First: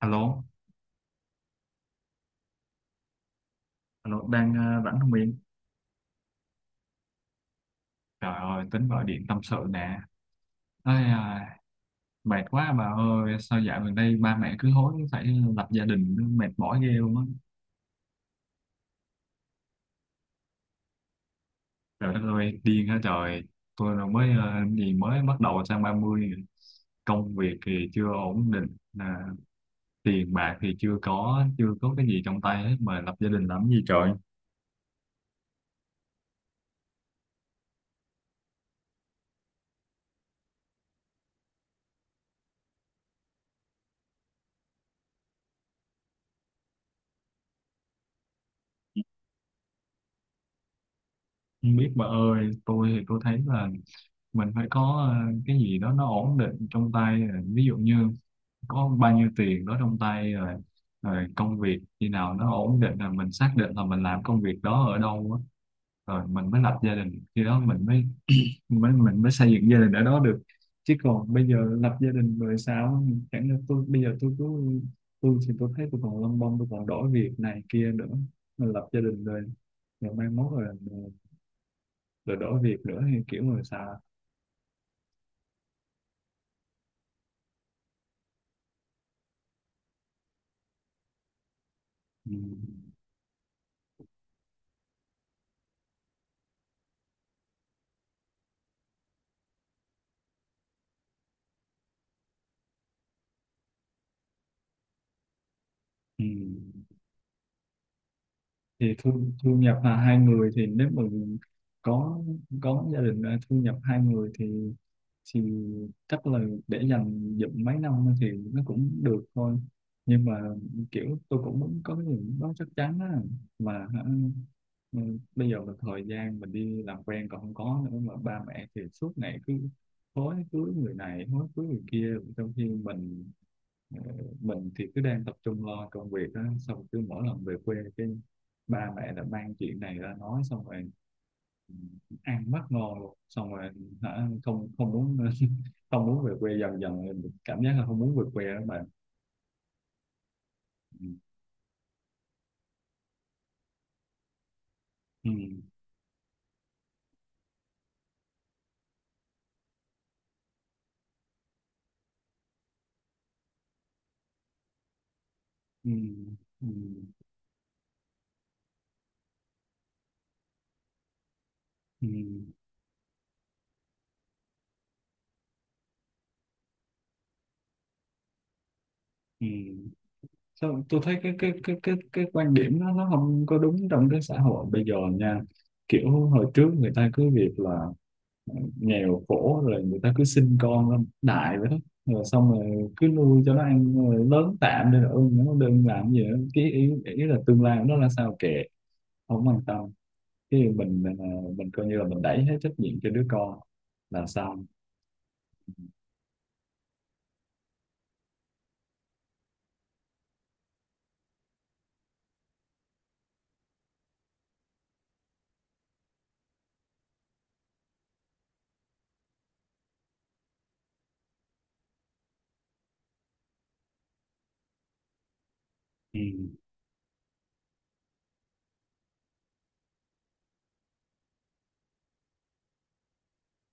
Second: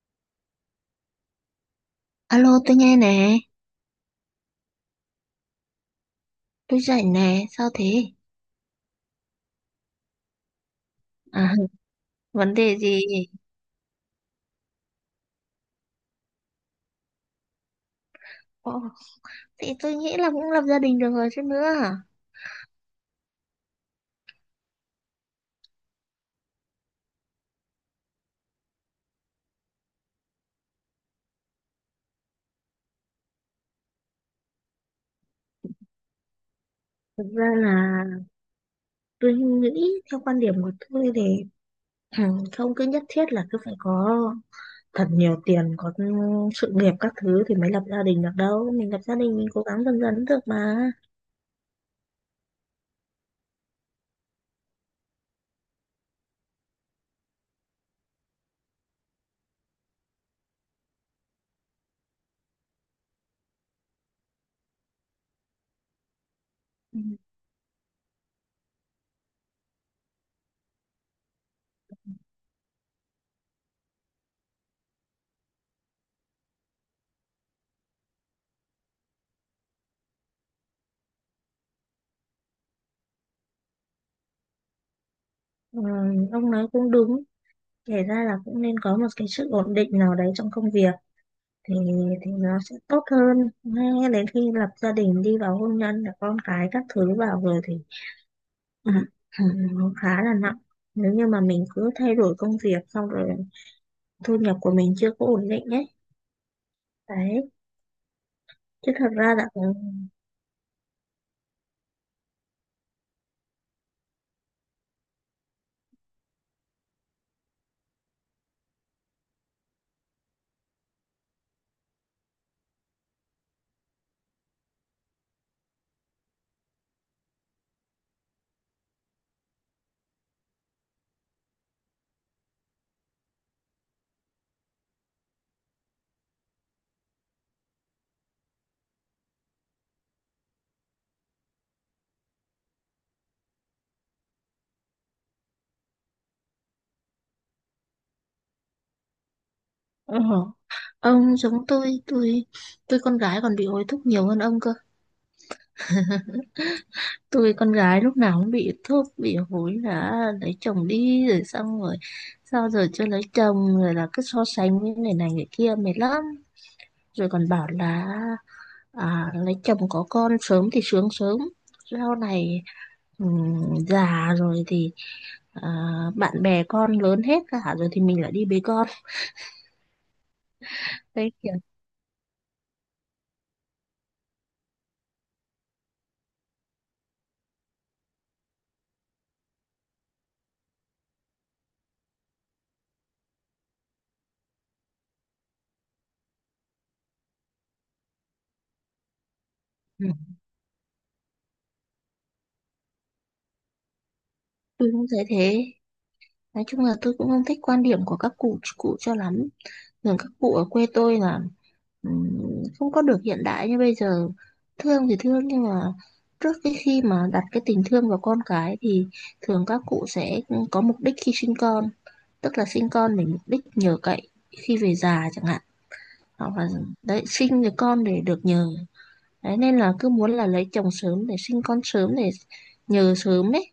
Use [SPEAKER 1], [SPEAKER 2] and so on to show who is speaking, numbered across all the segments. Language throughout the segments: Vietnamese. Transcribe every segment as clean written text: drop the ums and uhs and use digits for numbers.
[SPEAKER 1] Alo,
[SPEAKER 2] Alo, tôi nghe nè,
[SPEAKER 1] alo, đang rảnh không Yên?
[SPEAKER 2] tôi rảnh nè, sao thế?
[SPEAKER 1] Trời ơi, tính gọi điện tâm sự nè. Ây,
[SPEAKER 2] À,
[SPEAKER 1] à, mệt
[SPEAKER 2] vấn
[SPEAKER 1] quá
[SPEAKER 2] đề
[SPEAKER 1] bà
[SPEAKER 2] gì?
[SPEAKER 1] ơi, sao dạo gần đây ba mẹ cứ hối phải lập gia đình, mệt mỏi ghê luôn á.
[SPEAKER 2] Ồ, thì tôi nghĩ là cũng lập gia đình được rồi chứ nữa.
[SPEAKER 1] Trời đất ơi, điên hả trời. Tôi là mới ờ, gì mới bắt đầu sang 30. Công việc thì chưa ổn định, à, tiền bạc thì chưa có, chưa có cái gì trong tay hết mà lập gia đình làm gì trời.
[SPEAKER 2] Thực ra là tôi nghĩ theo quan điểm của tôi thì ừ, không cứ nhất thiết là cứ phải có thật nhiều tiền, có sự nghiệp các thứ thì mới lập gia đình được đâu. Mình lập gia đình mình cố gắng dần dần cũng được mà.
[SPEAKER 1] Không biết bà ơi, tôi thì tôi thấy là mình phải có cái gì đó nó ổn định trong tay, à, ví dụ như có bao nhiêu tiền đó trong tay rồi rồi công việc khi nào nó ổn định là mình xác định là mình làm công việc đó ở đâu á, rồi mình mới lập gia
[SPEAKER 2] Ừ.
[SPEAKER 1] đình. Khi đó mình mới mới mình mới xây dựng gia đình ở đó được, chứ còn bây giờ lập gia đình rồi sao? Chẳng lẽ tôi bây giờ tôi cứ, tôi thì tôi thấy tôi còn lông bông, tôi còn đổi việc này kia nữa, mình lập gia đình rồi rồi mai mốt rồi rồi đổi việc nữa hay kiểu, người sao?
[SPEAKER 2] Ừ, ông nói cũng đúng, kể ra là cũng nên có một cái sự ổn định nào đấy trong công việc, thì thì
[SPEAKER 1] Ừ.
[SPEAKER 2] nó sẽ tốt hơn. Ngay đến khi lập gia đình đi vào hôn nhân là con cái các thứ vào rồi thì ừ, ừ, nó khá là nặng nếu như mà mình cứ thay đổi công việc xong rồi thu nhập của mình chưa có ổn định ấy
[SPEAKER 1] Ừ.
[SPEAKER 2] đấy. Chứ
[SPEAKER 1] Thì
[SPEAKER 2] thật
[SPEAKER 1] thu
[SPEAKER 2] ra là
[SPEAKER 1] thu nhập là hai người thì nếu mà có gia đình, à, thu nhập hai người thì chắc là để dành dụm mấy năm thì nó cũng được thôi, nhưng mà kiểu tôi cũng muốn có cái gì đó chắc chắn á, mà ừ, bây giờ là thời gian mình đi làm quen còn không có nữa, mà ba mẹ thì suốt ngày cứ hối cưới người này hối cưới người kia, trong khi Ờ, mình thì cứ đang tập trung lo công việc á. Xong cứ mỗi lần về quê cái ba mẹ đã mang chuyện này ra nói, xong rồi ừ, ăn mất ngon luôn. Xong rồi không không muốn không muốn về quê, dần dần mình cảm giác là không muốn về quê đó bạn.
[SPEAKER 2] ờ,
[SPEAKER 1] Ừ.
[SPEAKER 2] ông giống tôi. Tôi con gái còn bị hối thúc nhiều hơn ông cơ.
[SPEAKER 1] Ừ.
[SPEAKER 2] Tôi con gái lúc nào cũng bị thúc bị hối là lấy chồng đi, rồi xong rồi sao giờ chưa lấy chồng, rồi là cứ so sánh với người này người kia
[SPEAKER 1] Ừ.
[SPEAKER 2] mệt lắm.
[SPEAKER 1] Ừ.
[SPEAKER 2] Rồi còn bảo là lấy chồng có con sớm thì sướng sớm
[SPEAKER 1] Ừ.
[SPEAKER 2] sau này, già rồi thì à, bạn bè con lớn hết cả rồi thì mình lại đi bế con.
[SPEAKER 1] Ừ. Sao tôi thấy cái
[SPEAKER 2] Đấy
[SPEAKER 1] cái
[SPEAKER 2] kiểu
[SPEAKER 1] cái cái cái quan điểm đó nó không có đúng trong cái xã hội bây giờ nha. Kiểu hồi trước người ta cứ việc là nghèo khổ, rồi người ta cứ sinh con ra đại vậy đó, rồi xong rồi cứ nuôi cho nó ăn rồi lớn tạm đi rồi ưng nó đừng làm gì nữa, cái ý là tương lai của nó là sao kệ, không quan tâm.
[SPEAKER 2] ừ,
[SPEAKER 1] Cái mình coi như là mình đẩy hết trách nhiệm cho đứa con là xong.
[SPEAKER 2] tôi cũng thấy thế. Nói chung là tôi cũng không thích quan điểm của các cụ cụ cho lắm. Thường các cụ ở quê tôi là không có được hiện đại như bây giờ. Thương thì thương nhưng mà trước cái khi mà đặt cái tình thương vào con cái thì thường các cụ sẽ có mục đích khi sinh con, tức là sinh con để mục đích nhờ cậy khi về già chẳng hạn.
[SPEAKER 1] Ừ.
[SPEAKER 2] Hoặc là đấy, sinh được con để được nhờ. Đấy, nên là cứ muốn là lấy chồng sớm để sinh con sớm để nhờ sớm đấy,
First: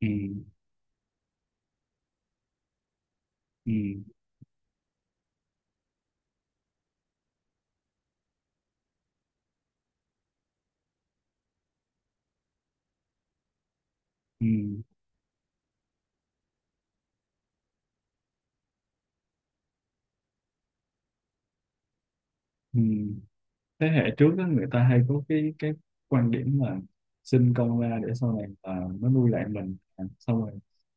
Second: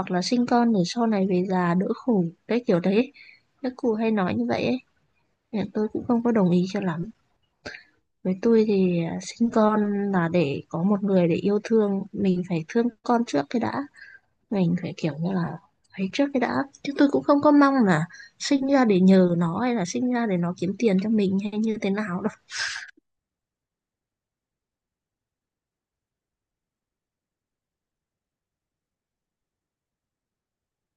[SPEAKER 1] Ừ.
[SPEAKER 2] là sinh con để sau này về già đỡ khổ, đấy kiểu đấy,
[SPEAKER 1] Ừ.
[SPEAKER 2] các cụ hay nói như vậy ấy. Nên tôi cũng không có đồng ý cho lắm. Với tôi thì sinh con là để có một người để yêu thương, mình phải thương con trước cái đã.
[SPEAKER 1] Ừ.
[SPEAKER 2] Mình phải kiểu như là ấy trước cái đã, chứ tôi cũng không có mong là sinh ra để nhờ nó, hay là sinh ra để nó kiếm tiền cho mình hay như thế nào đâu.
[SPEAKER 1] Ừ. Thế hệ trước đó, người ta hay có cái quan điểm là sinh con ra để sau này, à, nó nuôi lại mình, à, xong rồi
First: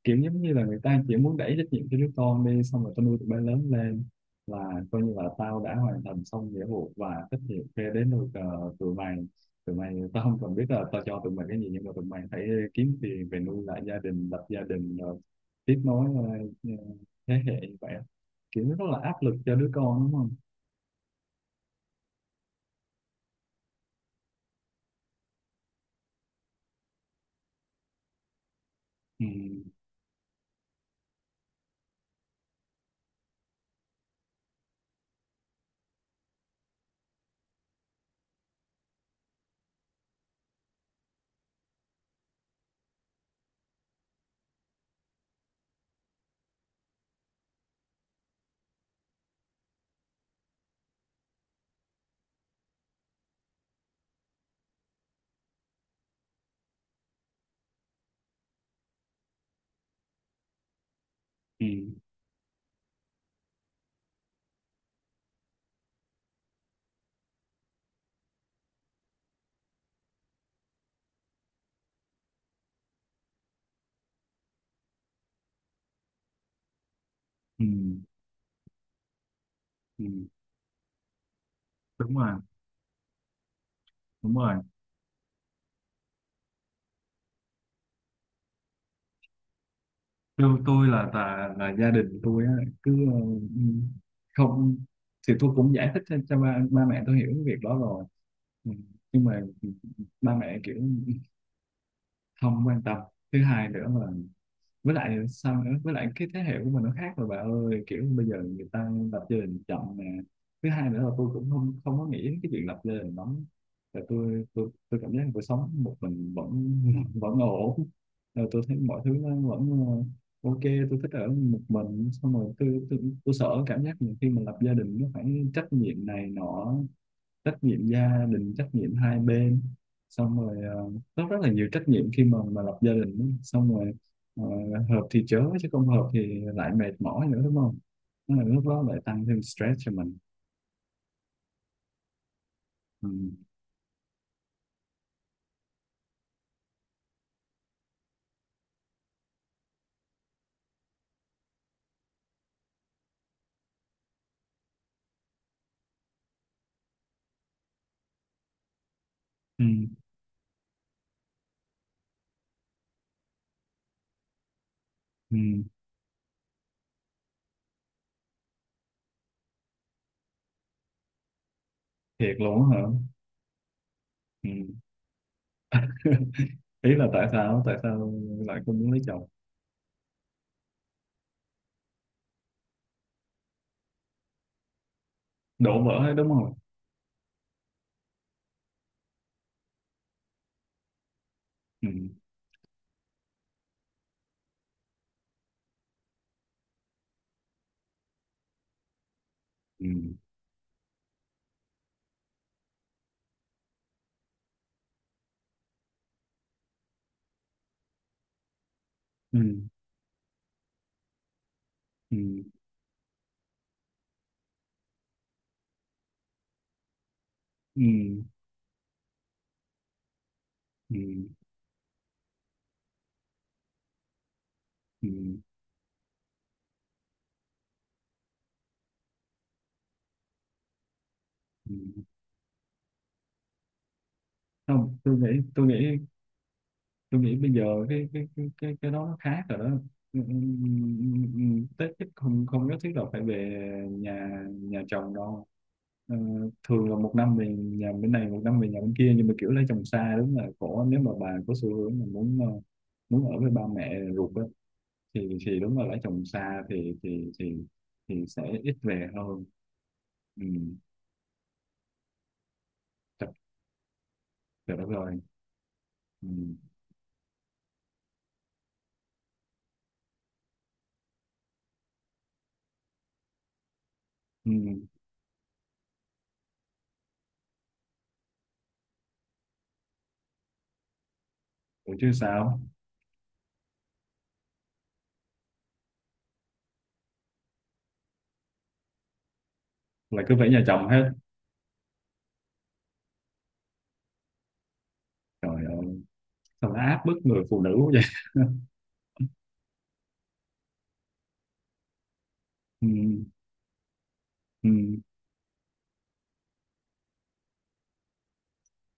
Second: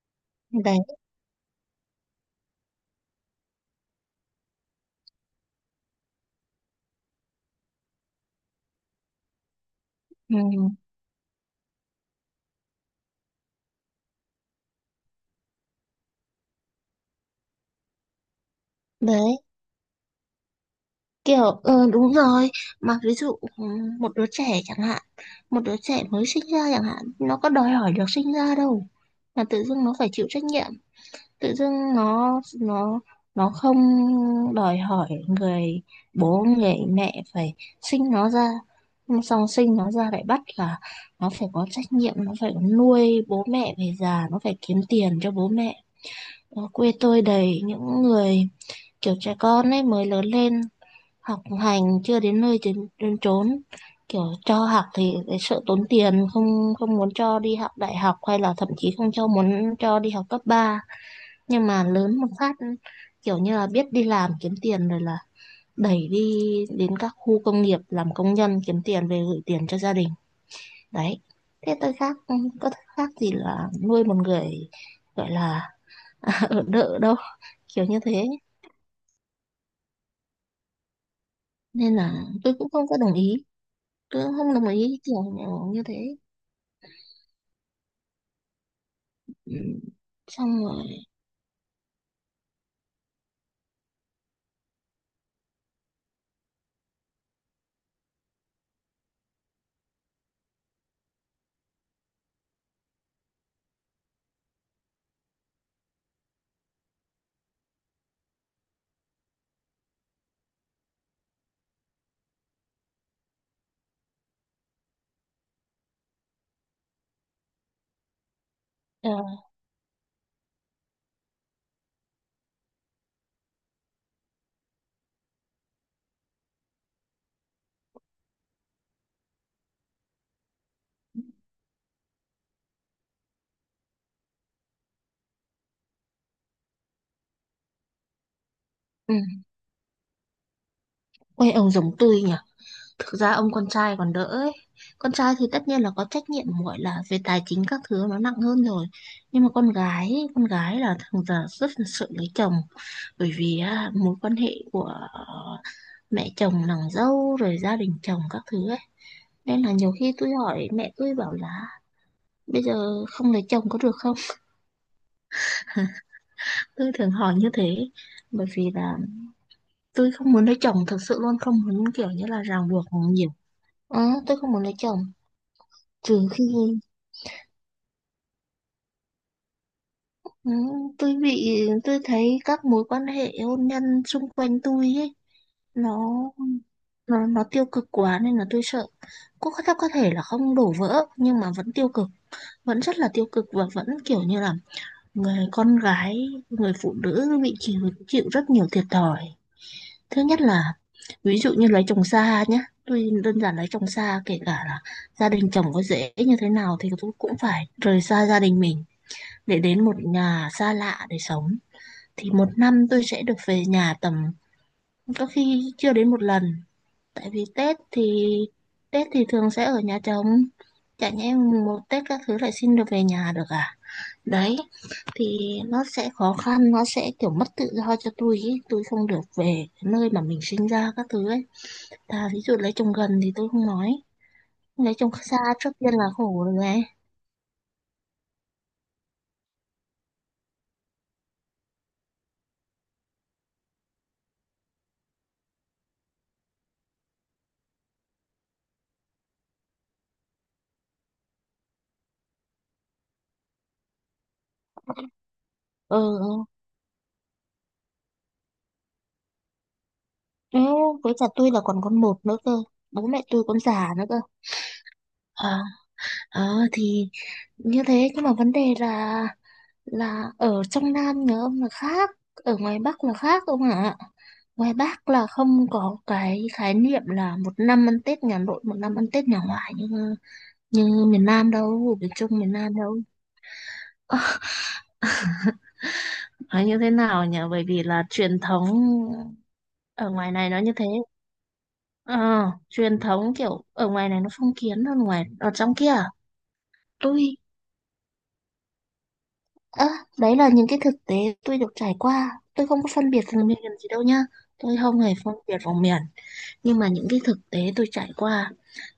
[SPEAKER 1] kiểu giống như là người
[SPEAKER 2] Đấy.
[SPEAKER 1] ta chỉ muốn đẩy trách nhiệm cho đứa con đi, xong rồi tao nuôi tụi bay lớn lên là coi như là tao đã hoàn thành xong nghĩa vụ và trách nhiệm, kia đến nuôi tụi mày tao
[SPEAKER 2] Ừ.
[SPEAKER 1] không cần biết là tao cho tụi mày cái gì, nhưng mà tụi mày phải kiếm tiền về nuôi lại gia đình, lập gia đình rồi tiếp nối ờ, thế hệ như vậy, kiểu nó rất là áp lực
[SPEAKER 2] Đấy
[SPEAKER 1] cho đứa con đúng không?
[SPEAKER 2] kiểu ừ, đúng rồi. Mà ví dụ ừ, một đứa trẻ chẳng hạn, một đứa trẻ mới sinh ra chẳng hạn, nó có đòi hỏi được sinh ra đâu,
[SPEAKER 1] Ừ,
[SPEAKER 2] mà tự dưng nó phải chịu trách nhiệm. Tự dưng nó không đòi hỏi người bố người mẹ phải sinh nó ra. Nhưng xong sinh nó ra lại bắt là nó phải có trách nhiệm, nó phải nuôi bố mẹ về già, nó phải kiếm tiền cho bố mẹ. Ở quê tôi đầy những người kiểu trẻ con ấy mới lớn lên, học hành chưa đến nơi đến chốn, kiểu cho học thì lại sợ tốn tiền, không không muốn cho đi học đại học, hay là thậm chí không cho, muốn cho đi học cấp ba.
[SPEAKER 1] ừ,
[SPEAKER 2] Nhưng mà lớn một phát kiểu như là biết đi làm kiếm tiền rồi là đẩy đi đến các khu công nghiệp làm công nhân kiếm tiền về gửi tiền cho gia đình. Đấy, thế tôi khác có khác gì là nuôi một người gọi là ở đợ đâu,
[SPEAKER 1] ừ.
[SPEAKER 2] kiểu như thế.
[SPEAKER 1] Ừ.
[SPEAKER 2] Nên
[SPEAKER 1] Đúng
[SPEAKER 2] là
[SPEAKER 1] rồi.
[SPEAKER 2] tôi cũng không có đồng ý, tôi cũng
[SPEAKER 1] Đúng rồi.
[SPEAKER 2] không đồng ý kiểu như thế. Ừ,
[SPEAKER 1] tôi
[SPEAKER 2] xong
[SPEAKER 1] tôi
[SPEAKER 2] rồi,
[SPEAKER 1] là gia đình tôi á, cứ không, thì tôi cũng giải thích cho ba mẹ tôi hiểu cái việc đó rồi. Ừ, nhưng mà ba mẹ kiểu không quan tâm. Thứ hai nữa, với lại sao nữa, với lại cái thế hệ của mình nó khác rồi bà ơi, kiểu bây giờ người ta lập gia đình chậm nè. Thứ hai nữa là tôi cũng không không có nghĩ đến cái chuyện lập gia đình lắm, là tôi cảm giác cuộc sống một mình vẫn vẫn ổn, rồi tôi thấy mọi thứ
[SPEAKER 2] ờ,
[SPEAKER 1] nó vẫn ok. Tôi thích ở một mình, xong rồi tôi sợ cảm giác mình khi mà lập gia đình nó phải trách nhiệm này nọ, trách nhiệm gia đình, trách nhiệm hai bên, xong rồi rất rất là nhiều trách nhiệm khi mà lập gia đình đó. Xong rồi ờ, hợp thì chớ, chứ không hợp thì lại mệt mỏi nữa đúng không? Nó là lúc đó lại
[SPEAKER 2] ừ.
[SPEAKER 1] tăng thêm stress cho mình.
[SPEAKER 2] Quê ông giống tôi nhỉ.
[SPEAKER 1] Ừ.
[SPEAKER 2] Thực ra ông con trai còn đỡ ấy. Con trai thì tất nhiên là có trách nhiệm, gọi là về tài chính các thứ nó nặng hơn rồi. Nhưng mà con gái, ấy, con gái là thường giờ rất là sợ lấy chồng, bởi vì á, mối quan hệ của ờ, mẹ chồng nàng dâu rồi gia đình chồng các thứ ấy. Nên
[SPEAKER 1] Ừ.
[SPEAKER 2] là nhiều khi tôi hỏi mẹ, tôi bảo là bây giờ không lấy chồng có được không?
[SPEAKER 1] Ừ.
[SPEAKER 2] Tôi thường hỏi như thế, bởi vì là tôi không muốn lấy chồng thật sự, luôn không muốn kiểu như
[SPEAKER 1] Thiệt
[SPEAKER 2] là ràng
[SPEAKER 1] luôn á hả?
[SPEAKER 2] buộc nhiều. Ờ, tôi
[SPEAKER 1] Ừ.
[SPEAKER 2] không muốn lấy chồng, trừ khi.
[SPEAKER 1] Ý là tại sao, tại sao lại không muốn lấy chồng?
[SPEAKER 2] Ừ, tôi bị, tôi thấy các mối quan hệ hôn nhân xung quanh tôi ấy,
[SPEAKER 1] Đổ
[SPEAKER 2] nó
[SPEAKER 1] vỡ hết đúng không?
[SPEAKER 2] nó tiêu cực quá nên là tôi sợ. Có thể là không đổ vỡ nhưng mà vẫn
[SPEAKER 1] Ừ.
[SPEAKER 2] tiêu cực, vẫn rất là tiêu cực, và vẫn kiểu như là người con gái, người phụ nữ bị chịu chịu rất nhiều thiệt thòi.
[SPEAKER 1] Ừ.
[SPEAKER 2] Thứ nhất là ví dụ như lấy chồng xa nhá, tôi đơn giản lấy chồng xa, kể cả là gia đình chồng có dễ như thế nào thì tôi cũng phải rời xa gia đình mình
[SPEAKER 1] Ừ.
[SPEAKER 2] để đến một nhà xa lạ để sống,
[SPEAKER 1] Ừ.
[SPEAKER 2] thì một năm tôi sẽ được về nhà tầm, có khi chưa đến một lần. Tại vì
[SPEAKER 1] Ừ.
[SPEAKER 2] Tết thì thường sẽ ở nhà chồng.
[SPEAKER 1] Ừ.
[SPEAKER 2] Chả nhẽ một Tết các thứ lại xin được về nhà được à? Đấy,
[SPEAKER 1] Ừ.
[SPEAKER 2] thì nó sẽ khó khăn, nó sẽ kiểu mất tự do cho tôi ý. Tôi không được về nơi mà mình sinh ra các thứ ấy.
[SPEAKER 1] Ừ.
[SPEAKER 2] Ta ví dụ lấy chồng gần thì tôi không nói, lấy
[SPEAKER 1] Không,
[SPEAKER 2] chồng xa
[SPEAKER 1] tôi
[SPEAKER 2] trước tiên
[SPEAKER 1] nghĩ
[SPEAKER 2] là khổ rồi này.
[SPEAKER 1] tôi nghĩ bây giờ cái đó nó khác rồi đó. Ừ, ừ, ừ, Tết chắc không không nhất thiết là phải về nhà nhà chồng đâu. Ờ, thường là một năm về nhà bên này, một năm về nhà bên kia, nhưng mà kiểu lấy chồng xa đúng là khổ nếu mà bà có xu hướng mà muốn muốn ở với ba mẹ ruột á, thì đúng là lấy
[SPEAKER 2] Ờ.
[SPEAKER 1] chồng xa thì sẽ ít về hơn. Ừ.
[SPEAKER 2] Ừ, với cả tôi là còn con một nữa cơ, bố mẹ
[SPEAKER 1] Trời
[SPEAKER 2] tôi còn già nữa cơ.
[SPEAKER 1] trời đất ơi.
[SPEAKER 2] Ờ.
[SPEAKER 1] Ừ.
[SPEAKER 2] Ờ, thì như thế, nhưng mà vấn đề là ở trong Nam nữa ông là khác, ở ngoài Bắc là khác ông ạ.
[SPEAKER 1] Ừ.
[SPEAKER 2] Ngoài Bắc là không có cái khái niệm là một năm ăn Tết nhà nội, một năm ăn Tết nhà ngoại như như miền Nam đâu,
[SPEAKER 1] Ủa
[SPEAKER 2] ở miền
[SPEAKER 1] chứ
[SPEAKER 2] Trung miền
[SPEAKER 1] sao?
[SPEAKER 2] Nam đâu. Nói như thế nào nhỉ? Bởi vì là truyền thống ở
[SPEAKER 1] Là
[SPEAKER 2] ngoài
[SPEAKER 1] cứ phải
[SPEAKER 2] này nó
[SPEAKER 1] nhà
[SPEAKER 2] như thế.
[SPEAKER 1] chồng hết?
[SPEAKER 2] Ờ, truyền thống kiểu ở ngoài này nó phong kiến hơn ngoài ở
[SPEAKER 1] Trời
[SPEAKER 2] trong kia.
[SPEAKER 1] ơi,
[SPEAKER 2] À?
[SPEAKER 1] sao nó áp bức
[SPEAKER 2] Tôi
[SPEAKER 1] người phụ nữ quá vậy.
[SPEAKER 2] Ơ, đấy là những cái thực tế tôi được trải qua. Tôi không có phân biệt
[SPEAKER 1] Ừ.
[SPEAKER 2] vùng miền gì đâu nha.
[SPEAKER 1] Ừ.
[SPEAKER 2] Tôi không hề phân biệt vùng miền. Nhưng mà những cái thực tế tôi trải qua,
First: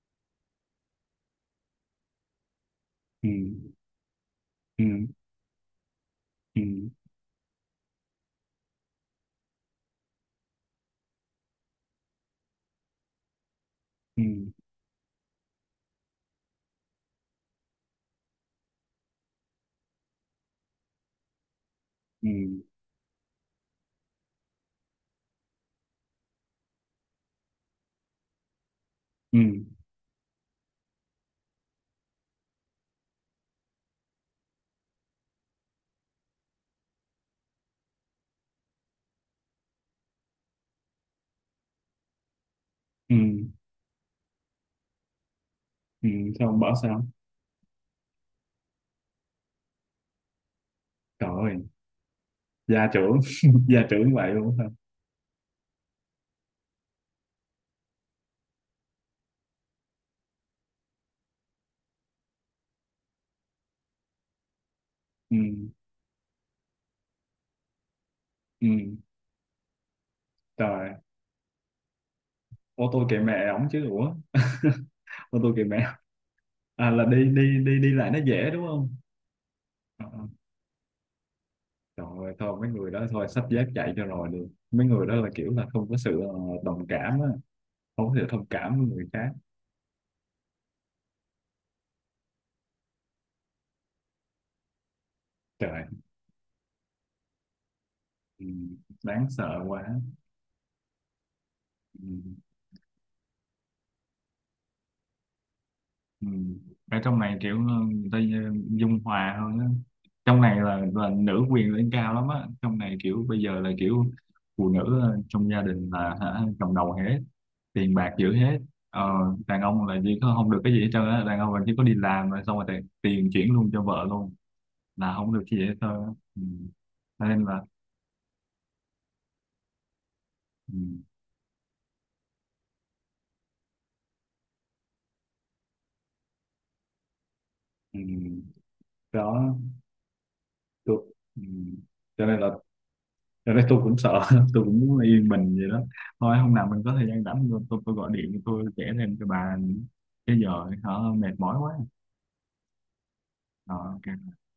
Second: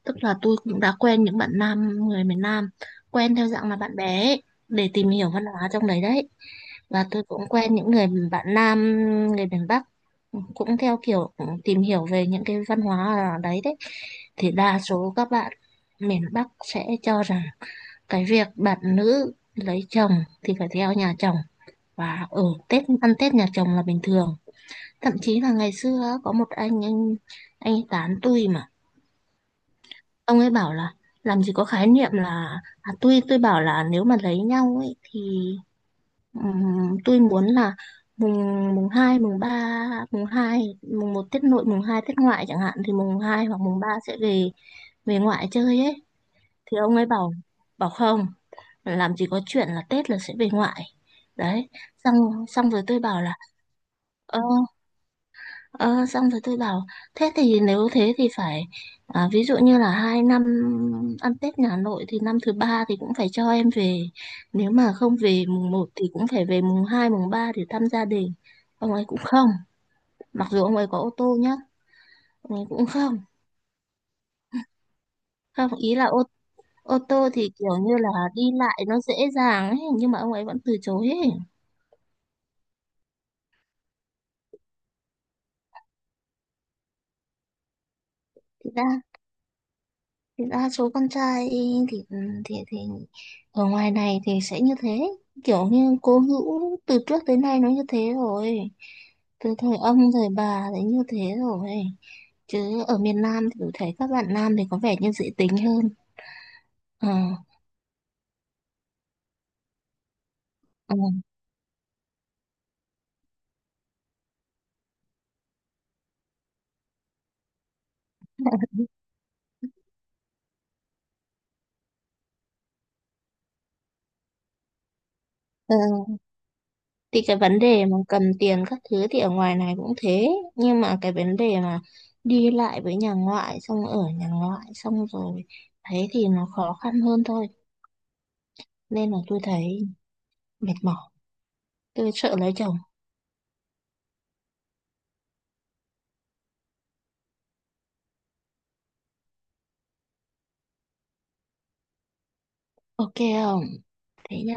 [SPEAKER 2] tức là tôi cũng đã quen những bạn nam, người miền Nam,
[SPEAKER 1] Ừ.
[SPEAKER 2] quen theo dạng là bạn bè ấy, để
[SPEAKER 1] Ừ.
[SPEAKER 2] tìm hiểu văn hóa trong đấy đấy.
[SPEAKER 1] Ừ.
[SPEAKER 2] Và tôi cũng quen những người bạn nam, người miền Bắc, cũng theo kiểu tìm hiểu về những cái văn hóa ở đấy đấy.
[SPEAKER 1] Ừ.
[SPEAKER 2] Thì đa số các bạn miền Bắc sẽ cho rằng cái việc bạn nữ lấy chồng thì phải theo nhà chồng, và
[SPEAKER 1] Ừ.
[SPEAKER 2] ở Tết ăn Tết nhà chồng là bình thường. Thậm chí là ngày xưa á, có một anh anh ấy tán tôi mà.
[SPEAKER 1] Ừ.
[SPEAKER 2] Ông ấy bảo là làm gì có khái niệm là, à, tui tôi bảo là nếu mà lấy nhau ấy thì tôi muốn là mùng mùng 2 mùng ba, mùng 2 mùng một Tết nội, mùng 2 Tết ngoại chẳng hạn, thì
[SPEAKER 1] Ừ.
[SPEAKER 2] mùng 2 hoặc mùng 3 sẽ về, về ngoại chơi ấy.
[SPEAKER 1] Ừ. Sao không bỏ
[SPEAKER 2] Thì ông
[SPEAKER 1] sao?
[SPEAKER 2] ấy bảo bảo không, làm gì có chuyện là Tết là sẽ về ngoại.
[SPEAKER 1] Trời ơi,
[SPEAKER 2] Đấy, xong xong rồi
[SPEAKER 1] gia
[SPEAKER 2] tôi
[SPEAKER 1] trưởng.
[SPEAKER 2] bảo là.
[SPEAKER 1] Gia trưởng vậy
[SPEAKER 2] Ờ.
[SPEAKER 1] luôn hả?
[SPEAKER 2] Ờ, xong rồi tôi bảo thế thì, nếu thế thì phải ví dụ như là 2 năm ăn Tết nhà nội thì năm thứ ba thì cũng phải cho em về, nếu mà không
[SPEAKER 1] Ừ.
[SPEAKER 2] về mùng một thì cũng phải về mùng 2 mùng 3 để thăm gia đình.
[SPEAKER 1] Ừ.
[SPEAKER 2] Ông ấy cũng không, mặc dù ông ấy
[SPEAKER 1] Trời.
[SPEAKER 2] có ô tô nhá, ông ấy cũng
[SPEAKER 1] Ô tô
[SPEAKER 2] không,
[SPEAKER 1] kệ mẹ ổng chứ ủa. Ô tô kệ
[SPEAKER 2] không
[SPEAKER 1] mẹ.
[SPEAKER 2] ý là ô
[SPEAKER 1] À,
[SPEAKER 2] ô
[SPEAKER 1] là đi
[SPEAKER 2] tô thì
[SPEAKER 1] đi
[SPEAKER 2] kiểu
[SPEAKER 1] đi đi
[SPEAKER 2] như là
[SPEAKER 1] lại nó
[SPEAKER 2] đi
[SPEAKER 1] dễ đúng
[SPEAKER 2] lại
[SPEAKER 1] không?
[SPEAKER 2] nó dễ dàng ấy,
[SPEAKER 1] Ờ,
[SPEAKER 2] nhưng
[SPEAKER 1] ờ.
[SPEAKER 2] mà ông ấy vẫn từ chối ấy.
[SPEAKER 1] Trời ơi, thôi mấy người đó thôi xách dép chạy cho rồi đi. Mấy người đó là kiểu là không có sự đồng cảm á, không có sự thông
[SPEAKER 2] Thì
[SPEAKER 1] cảm
[SPEAKER 2] ra
[SPEAKER 1] với người khác.
[SPEAKER 2] thì đa số con trai thì thì ở ngoài này thì sẽ như thế, kiểu
[SPEAKER 1] Trời.
[SPEAKER 2] như cố hữu từ trước tới nay nó như thế
[SPEAKER 1] Ừ,
[SPEAKER 2] rồi,
[SPEAKER 1] đáng
[SPEAKER 2] từ
[SPEAKER 1] sợ
[SPEAKER 2] thời
[SPEAKER 1] quá.
[SPEAKER 2] ông thời bà thì như thế rồi.
[SPEAKER 1] Ừ.
[SPEAKER 2] Chứ ở miền Nam thì tôi thấy các bạn nam thì có vẻ như dễ tính hơn.
[SPEAKER 1] Ừ. Ở
[SPEAKER 2] Ờ,
[SPEAKER 1] trong này kiểu người ta dung hòa hơn á. Trong này là
[SPEAKER 2] ờ,
[SPEAKER 1] là nữ quyền lên cao lắm á. Trong này kiểu bây giờ là kiểu phụ nữ trong gia đình là cầm đầu hết, tiền bạc giữ hết. Ờ, đàn ông là chỉ có không được cái gì hết trơn á. Đàn ông là chỉ có đi làm rồi xong rồi tiền chuyển luôn cho vợ luôn, là không được cái gì hết
[SPEAKER 2] ờ.
[SPEAKER 1] trơn á. Ừ.
[SPEAKER 2] Thì
[SPEAKER 1] Cho
[SPEAKER 2] cái
[SPEAKER 1] nên
[SPEAKER 2] vấn
[SPEAKER 1] là,
[SPEAKER 2] đề mà cầm tiền các thứ thì ở ngoài này cũng thế,
[SPEAKER 1] ừ.
[SPEAKER 2] nhưng mà cái vấn đề mà đi lại với nhà ngoại, xong ở nhà ngoại xong rồi thấy thì nó khó khăn hơn thôi,
[SPEAKER 1] Ừ.
[SPEAKER 2] nên là tôi
[SPEAKER 1] Đó.
[SPEAKER 2] thấy mệt
[SPEAKER 1] Được.
[SPEAKER 2] mỏi,
[SPEAKER 1] Ừ.
[SPEAKER 2] tôi
[SPEAKER 1] Cho
[SPEAKER 2] sợ
[SPEAKER 1] nên là
[SPEAKER 2] lấy chồng.
[SPEAKER 1] rồi cái tôi cũng sợ. Tôi cũng muốn yên bình vậy đó, thôi hôm nào mình có thời gian rảnh tôi, gọi điện tôi kể thêm cho bà, chứ giờ hả, mệt mỏi quá.
[SPEAKER 2] OK, không,
[SPEAKER 1] Ờ, ok.
[SPEAKER 2] thế nhá.